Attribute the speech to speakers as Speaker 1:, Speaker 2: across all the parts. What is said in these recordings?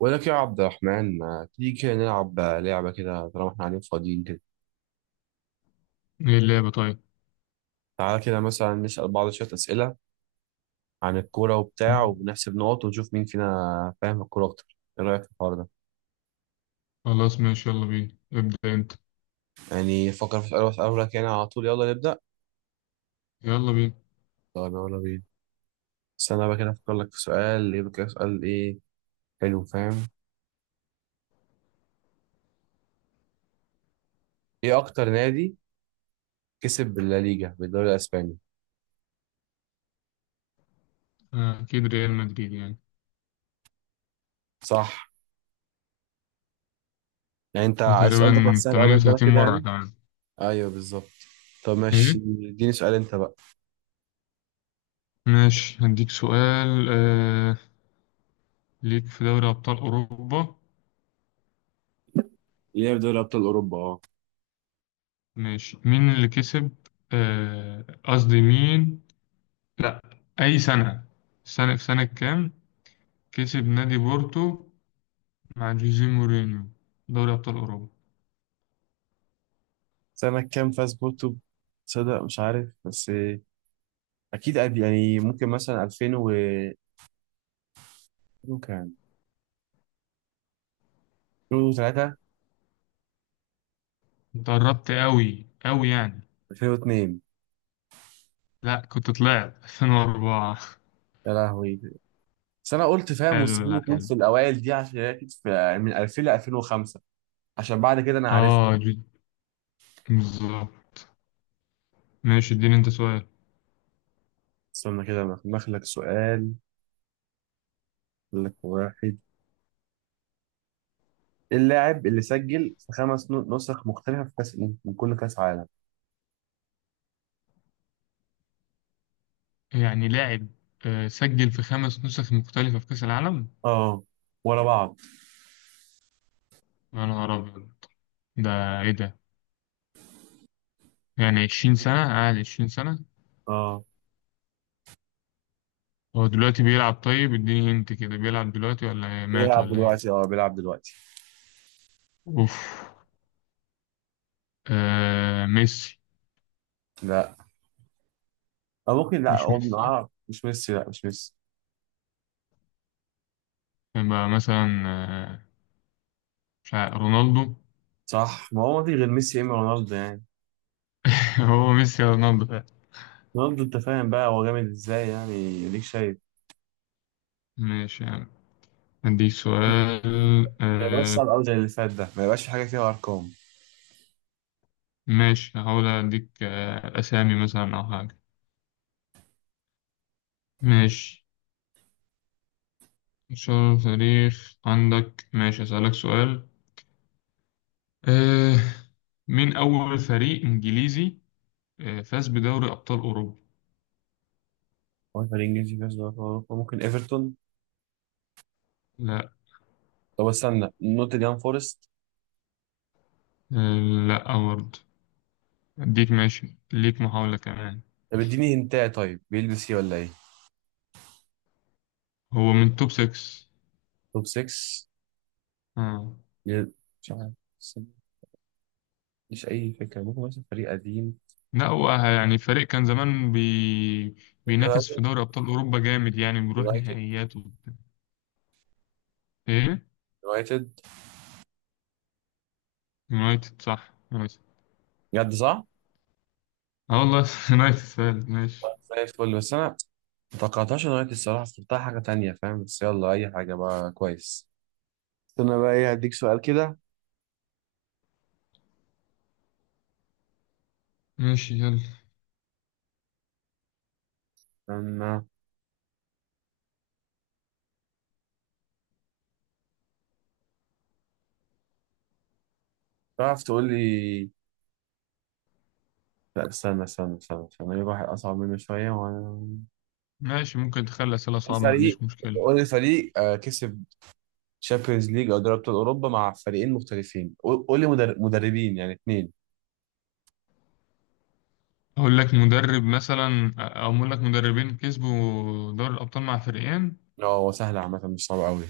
Speaker 1: ولك يا عبد الرحمن، ما تيجي كده نلعب لعبة كده طالما احنا قاعدين فاضيين كده؟
Speaker 2: ايه اللعبة؟ طيب
Speaker 1: تعالى كده مثلا نسأل بعض شوية أسئلة عن الكورة وبتاع، وبنحسب نقط ونشوف مين فينا فاهم الكورة أكتر. إيه رأيك في الحوار ده؟
Speaker 2: خلاص، ماشي، يلا بينا، ابدأ انت
Speaker 1: يعني فكر في سؤال وأسأله لك يعني على طول، يلا نبدأ.
Speaker 2: يلا بينا.
Speaker 1: طب يلا بينا. استنى بقى كده أفكر لك في سؤال، يبقى كده سؤال إيه. حلو فاهم. إيه أكتر نادي كسب بالليجا، بالدوري الأسباني؟
Speaker 2: اكيد ريال مدريد يعني
Speaker 1: صح. يعني أنت السؤال ده كان
Speaker 2: تقريبا
Speaker 1: سهل أوي بالنسبة لك
Speaker 2: 38
Speaker 1: كده
Speaker 2: مرة
Speaker 1: يعني.
Speaker 2: كمان.
Speaker 1: أيوه بالظبط. طب ماشي،
Speaker 2: ايه
Speaker 1: اديني سؤال أنت بقى.
Speaker 2: ماشي، هديك سؤال. ليك في دوري ابطال اوروبا،
Speaker 1: ليه في دوري أبطال أوروبا أه.
Speaker 2: ماشي، مين اللي كسب؟ قصدي مين، لا، اي سنة، سنة، في سنة كام كسب نادي بورتو مع جوزيه مورينيو دوري ابطال اوروبا؟
Speaker 1: سنة كام فاز بورتو؟ تصدق مش عارف بس. أكيد قد يعني ممكن مثلا 2000 و كام. كان 2003.
Speaker 2: انت قربت قوي قوي يعني.
Speaker 1: 2002.
Speaker 2: لا، كنت طلعت 2004.
Speaker 1: يا لهوي. بس أنا قلت فاهم
Speaker 2: حلو،
Speaker 1: مستحيل
Speaker 2: لا
Speaker 1: يكون
Speaker 2: حلو.
Speaker 1: في الأوائل دي، عشان هي أكيد في يعني من 2000 ل 2005. عشان بعد كده أنا عارف.
Speaker 2: اه جد، بالظبط. ماشي اديني انت سؤال.
Speaker 1: استنى كده أنا مخلك سؤال. أقول لك واحد. إيه اللاعب اللي سجل في خمس نسخ مختلفة في كأس، من كل كأس عالم؟
Speaker 2: يعني لاعب سجل في خمس نسخ مختلفة في كأس العالم؟
Speaker 1: اه، ورا بعض.
Speaker 2: يا نهار أبيض، ده إيه ده؟ يعني عشرين سنة قاعد، عشرين سنة.
Speaker 1: اه
Speaker 2: هو دلوقتي بيلعب؟ طيب اديني هنت كده، بيلعب دلوقتي ولا إيه؟ مات
Speaker 1: بيلعب
Speaker 2: ولا إيه؟
Speaker 1: دلوقتي، اه بيلعب دلوقتي.
Speaker 2: أوف. آه ميسي.
Speaker 1: لا. أو ممكن لا،
Speaker 2: مش
Speaker 1: هو
Speaker 2: ميسي،
Speaker 1: مش ميسي، لا مش ميسي.
Speaker 2: يبقى مثلا مش عارف، رونالدو.
Speaker 1: صح، ما هو ما في غير ميسي يا إما رونالدو يعني.
Speaker 2: هو ميسي يا رونالدو.
Speaker 1: رونالدو. أنت فاهم بقى هو جامد إزاي يعني، أديك شايف.
Speaker 2: ماشي يعني. عندي سؤال
Speaker 1: ما يبقاش صعب أوي زي اللي فات ده، ما يبقاش في حاجة فيها أرقام.
Speaker 2: ماشي، هحاول أديك أسامي مثلا أو حاجة. ماشي، شهر تاريخ عندك، ماشي أسألك سؤال. أه، مين أول فريق إنجليزي فاز بدوري أبطال أوروبا؟
Speaker 1: هو الفريق الإنجليزي فيها أرقام أوروبا؟ ممكن إيفرتون.
Speaker 2: لا.
Speaker 1: طب استنى، نوتنجهام فورست.
Speaker 2: أه لا برضه. أديك، ماشي ليك محاولة كمان.
Speaker 1: طب اديني هنتاية، طيب بيلبس إيه ولا إيه؟
Speaker 2: هو من توب 6.
Speaker 1: توب 6.
Speaker 2: آه.
Speaker 1: مش عارف. مش أي فكرة، ممكن مثلا فريق قديم.
Speaker 2: لا هو يعني فريق كان زمان بينافس في
Speaker 1: يونايتد
Speaker 2: دوري أبطال أوروبا جامد، يعني بيروح
Speaker 1: يونايتد
Speaker 2: نهائيات وبتاع. إيه؟
Speaker 1: يونايتد.
Speaker 2: يونايتد، صح يونايتد.
Speaker 1: بجد صح؟
Speaker 2: اه والله، يونايتد فعلا، ماشي.
Speaker 1: زي الفل، بس أنا متوقعتهاش نهاية الصراحة، افتكرتها حاجة تانية فاهم، بس يلا أي حاجة بقى كويس. استنى بقى ايه هديك سؤال كده.
Speaker 2: ماشي يلا.
Speaker 1: أما تعرف تقول لي. لا، استنى استنى استنى استنى، أجيب واحد أصعب منه شوية. وأنا
Speaker 2: ماشي، ممكن تخلي أسئلة صعبة ما
Speaker 1: الفريق،
Speaker 2: عنديش مشكلة.
Speaker 1: قول لي فريق كسب شامبيونز ليج أو دوري أبطال أوروبا مع فريقين مختلفين. قول قول لي مدربين يعني اتنين.
Speaker 2: أقول لك مدرب مثلا أو أقول لك مدربين كسبوا دوري الأبطال مع فريقين.
Speaker 1: اه هو سهل عامة، مش صعب أوي.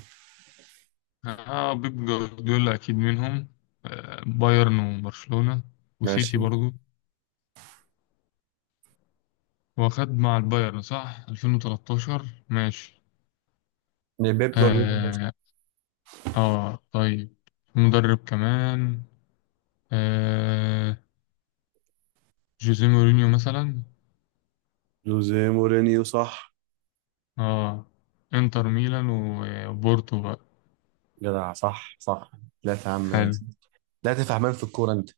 Speaker 2: آه بيب جوارديولا أكيد منهم، آه بايرن وبرشلونة وسيتي
Speaker 1: ماشي
Speaker 2: برضو. هو خد مع البايرن صح 2013؟ ماشي.
Speaker 1: يعني. بيب جوارديولا.
Speaker 2: آه, آه طيب، مدرب كمان آه جوزيه مورينيو مثلا.
Speaker 1: جوزيه مورينيو صح.
Speaker 2: اه، انتر ميلان وبورتو بقى.
Speaker 1: جدع، صح صح. لا يا عم.
Speaker 2: حلو.
Speaker 1: لا تفهمان في الكورة أنت.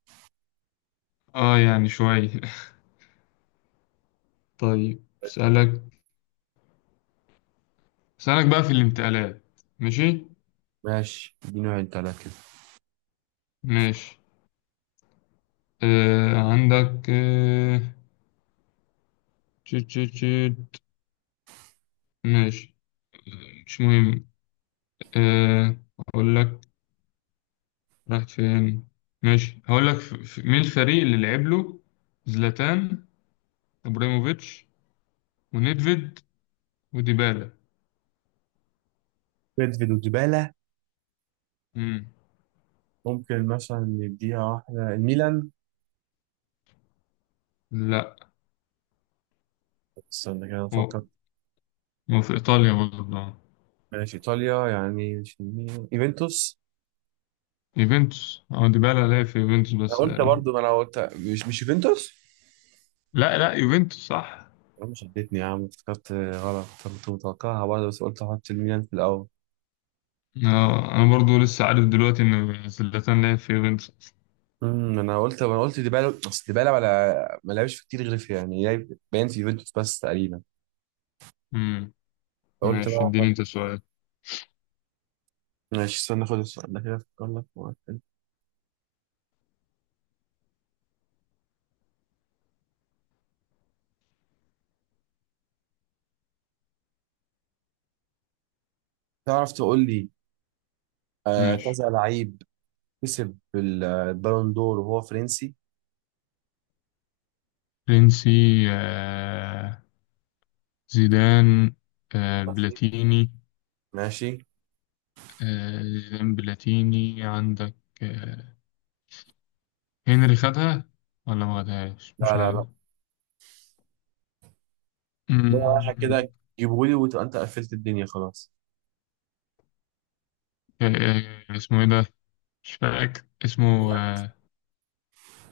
Speaker 2: اه يعني شوية. طيب اسألك، اسألك بقى في الانتقالات. ماشي.
Speaker 1: ماشي اديني انت على كده.
Speaker 2: ماشي، عندك تشيت تشيت تشيت، ماشي مش مهم. آه اقول لك، راحت فين؟ ماشي هقول لك مين الفريق اللي لعب له زلاتان ابراهيموفيتش، ونيدفيد، وديبالا؟
Speaker 1: بيدفيد وجبالة.
Speaker 2: مم.
Speaker 1: ممكن مثلا نديها واحدة الميلان.
Speaker 2: لا،
Speaker 1: استنى كده
Speaker 2: هو
Speaker 1: أفكر.
Speaker 2: هو في ايطاليا برضه.
Speaker 1: ماشي إيطاليا، يعني مش الميلان، يوفنتوس.
Speaker 2: يوفنتوس، أو ديبالا لعب في يوفنتوس
Speaker 1: أنا
Speaker 2: بس
Speaker 1: قلت
Speaker 2: تقريبا.
Speaker 1: برضه، ما أنا قلت. مش يوفنتوس.
Speaker 2: لا لا يوفنتوس صح.
Speaker 1: أنا مش اديتني يا عم، افتكرت غلط. كنت متوقعها برضه بس قلت أحط الميلان في الأول.
Speaker 2: آه، أنا برضو لسه عارف دلوقتي إن زلاتان لعب في يوفنتوس.
Speaker 1: انا قلت ديبالا. اصل ديبالا ولا ما لعبش في كتير، غير في يعني باين في يوفنتوس بس تقريبا.
Speaker 2: مم.
Speaker 1: قلت
Speaker 2: ماشي
Speaker 1: بقى.
Speaker 2: اديني أنت سؤال.
Speaker 1: ماشي استنى، خد السؤال ده كده افكر لك في واحد. تعرف تقول لي
Speaker 2: ماشي.
Speaker 1: كذا لعيب كسب البالون دور وهو فرنسي.
Speaker 2: فرنسي؟ آه، زيدان، بلاتيني.
Speaker 1: ماشي.
Speaker 2: زيدان بلاتيني عندك، آه، هنري خدها ولا ما خدهاش
Speaker 1: لا
Speaker 2: مش
Speaker 1: لا
Speaker 2: عارف.
Speaker 1: لا. لا، رايحة
Speaker 2: مم.
Speaker 1: كده. جيبهولي وتبقى انت قفلت الدنيا خلاص.
Speaker 2: اسمه ايه ده؟ مش فاكر اسمه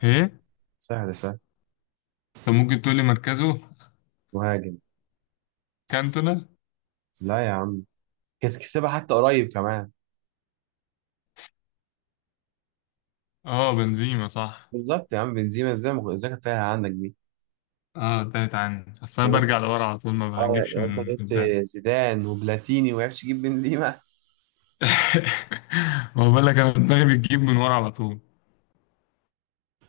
Speaker 2: ايه.
Speaker 1: سهل سهل.
Speaker 2: طب ممكن تقول لي مركزه؟
Speaker 1: مهاجم.
Speaker 2: كانتونا.
Speaker 1: لا يا عم. كسبها حتى قريب كمان.
Speaker 2: اه بنزيما صح.
Speaker 1: بالظبط يا عم، بنزيما. ازاي كانت تايهة عندك دي؟
Speaker 2: اه تالت عني، اصل انا
Speaker 1: يعني انت،
Speaker 2: برجع لورا على طول، ما
Speaker 1: اه يعني
Speaker 2: بجيبش
Speaker 1: انت
Speaker 2: من
Speaker 1: جبت
Speaker 2: قدام.
Speaker 1: زيدان وبلاتيني وما عرفتش تجيب بنزيما.
Speaker 2: ما بقول لك انا دماغي بتجيب من ورا على طول.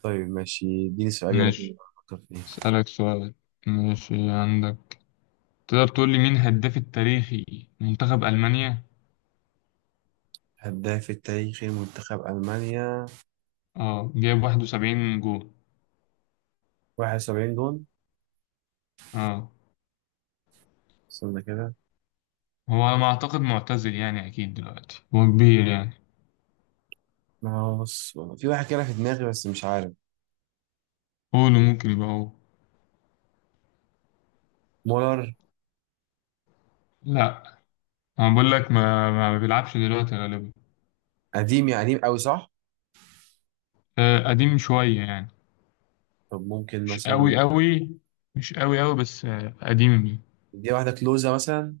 Speaker 1: طيب ماشي، اديني سؤال يلا كده
Speaker 2: ماشي،
Speaker 1: افكر فيه.
Speaker 2: اسالك سؤال. ماشي عندك، تقدر تقول لي مين هداف التاريخي منتخب المانيا؟
Speaker 1: هداف التاريخي لمنتخب المانيا.
Speaker 2: اه جايب 71 جول.
Speaker 1: 71 جون.
Speaker 2: اه،
Speaker 1: استنى كده.
Speaker 2: هو على ما اعتقد معتزل يعني، اكيد دلوقتي هو كبير يعني.
Speaker 1: ما هو بص في واحد كده في دماغي بس مش عارف.
Speaker 2: قوله ممكن يبقى هو.
Speaker 1: مولر.
Speaker 2: لا، انا بقول لك ما بيلعبش دلوقتي غالبا.
Speaker 1: قديم يعني، قديم قوي صح؟
Speaker 2: قديم شوية يعني،
Speaker 1: طب ممكن
Speaker 2: مش
Speaker 1: مثلا،
Speaker 2: قوي قوي. مش قوي قوي بس قديم يعني.
Speaker 1: دي واحدة كلوزة مثلا.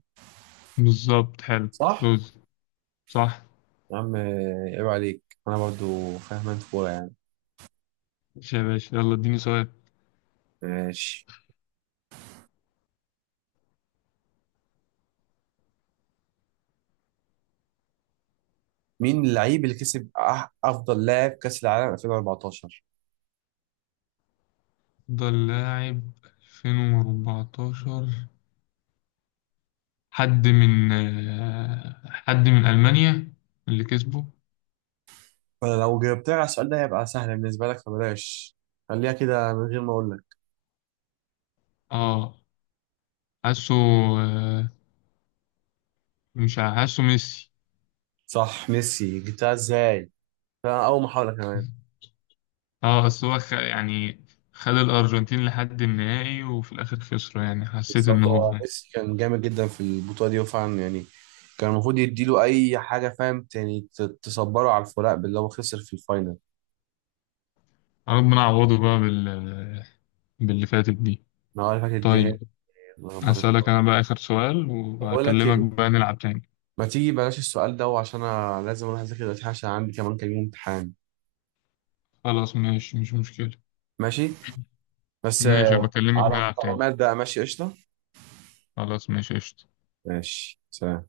Speaker 2: بالظبط، حلو.
Speaker 1: صح؟
Speaker 2: كلوز، صح.
Speaker 1: يا عم عيب عليك، أنا برضو فاهم أنت كورة يعني.
Speaker 2: ماشي يا باشا، يلا اديني سؤال.
Speaker 1: ماشي. مين اللعيب اللي كسب أفضل لاعب كأس العالم 2014؟
Speaker 2: افضل لاعب 2014؟ حد من حد من ألمانيا اللي كسبه؟
Speaker 1: فأنا لو جاوبتها على السؤال ده هيبقى سهل بالنسبة لك، فبلاش. خليها كده من غير ما أقول لك.
Speaker 2: اه حاسه، آه، مش ع- حاسه ميسي.
Speaker 1: صح ميسي، جبتها إزاي؟ ده أول محاولة كمان.
Speaker 2: اه بس هو يعني خد الأرجنتين لحد النهائي وفي الآخر خسره، يعني حسيت إن
Speaker 1: بالظبط،
Speaker 2: هو
Speaker 1: هو
Speaker 2: يعني.
Speaker 1: ميسي كان جامد جدا في البطولة دي، وفعلا يعني كان المفروض يديله أي حاجة فاهم، يعني تصبره على الفراق باللي هو خسر في الفاينل.
Speaker 2: ربنا عوضه بقى باللي فاتت دي.
Speaker 1: أنا هو اللي فاكر اديها لي،
Speaker 2: طيب
Speaker 1: لخبطتني
Speaker 2: أسألك
Speaker 1: أوي.
Speaker 2: أنا بقى آخر سؤال
Speaker 1: بقول لك إيه،
Speaker 2: وهكلمك بقى نلعب تاني.
Speaker 1: ما تيجي بلاش السؤال ده، وعشان أنا لازم أروح أذاكر دلوقتي عشان عندي كمان كام يوم امتحان.
Speaker 2: خلاص ماشي، مش مشكلة.
Speaker 1: ماشي. بس
Speaker 2: ماشي، بكلمك
Speaker 1: على
Speaker 2: نلعب تاني.
Speaker 1: القناة بقى ماشي قشطة.
Speaker 2: خلاص ماشي، قشطة.
Speaker 1: ماشي سلام.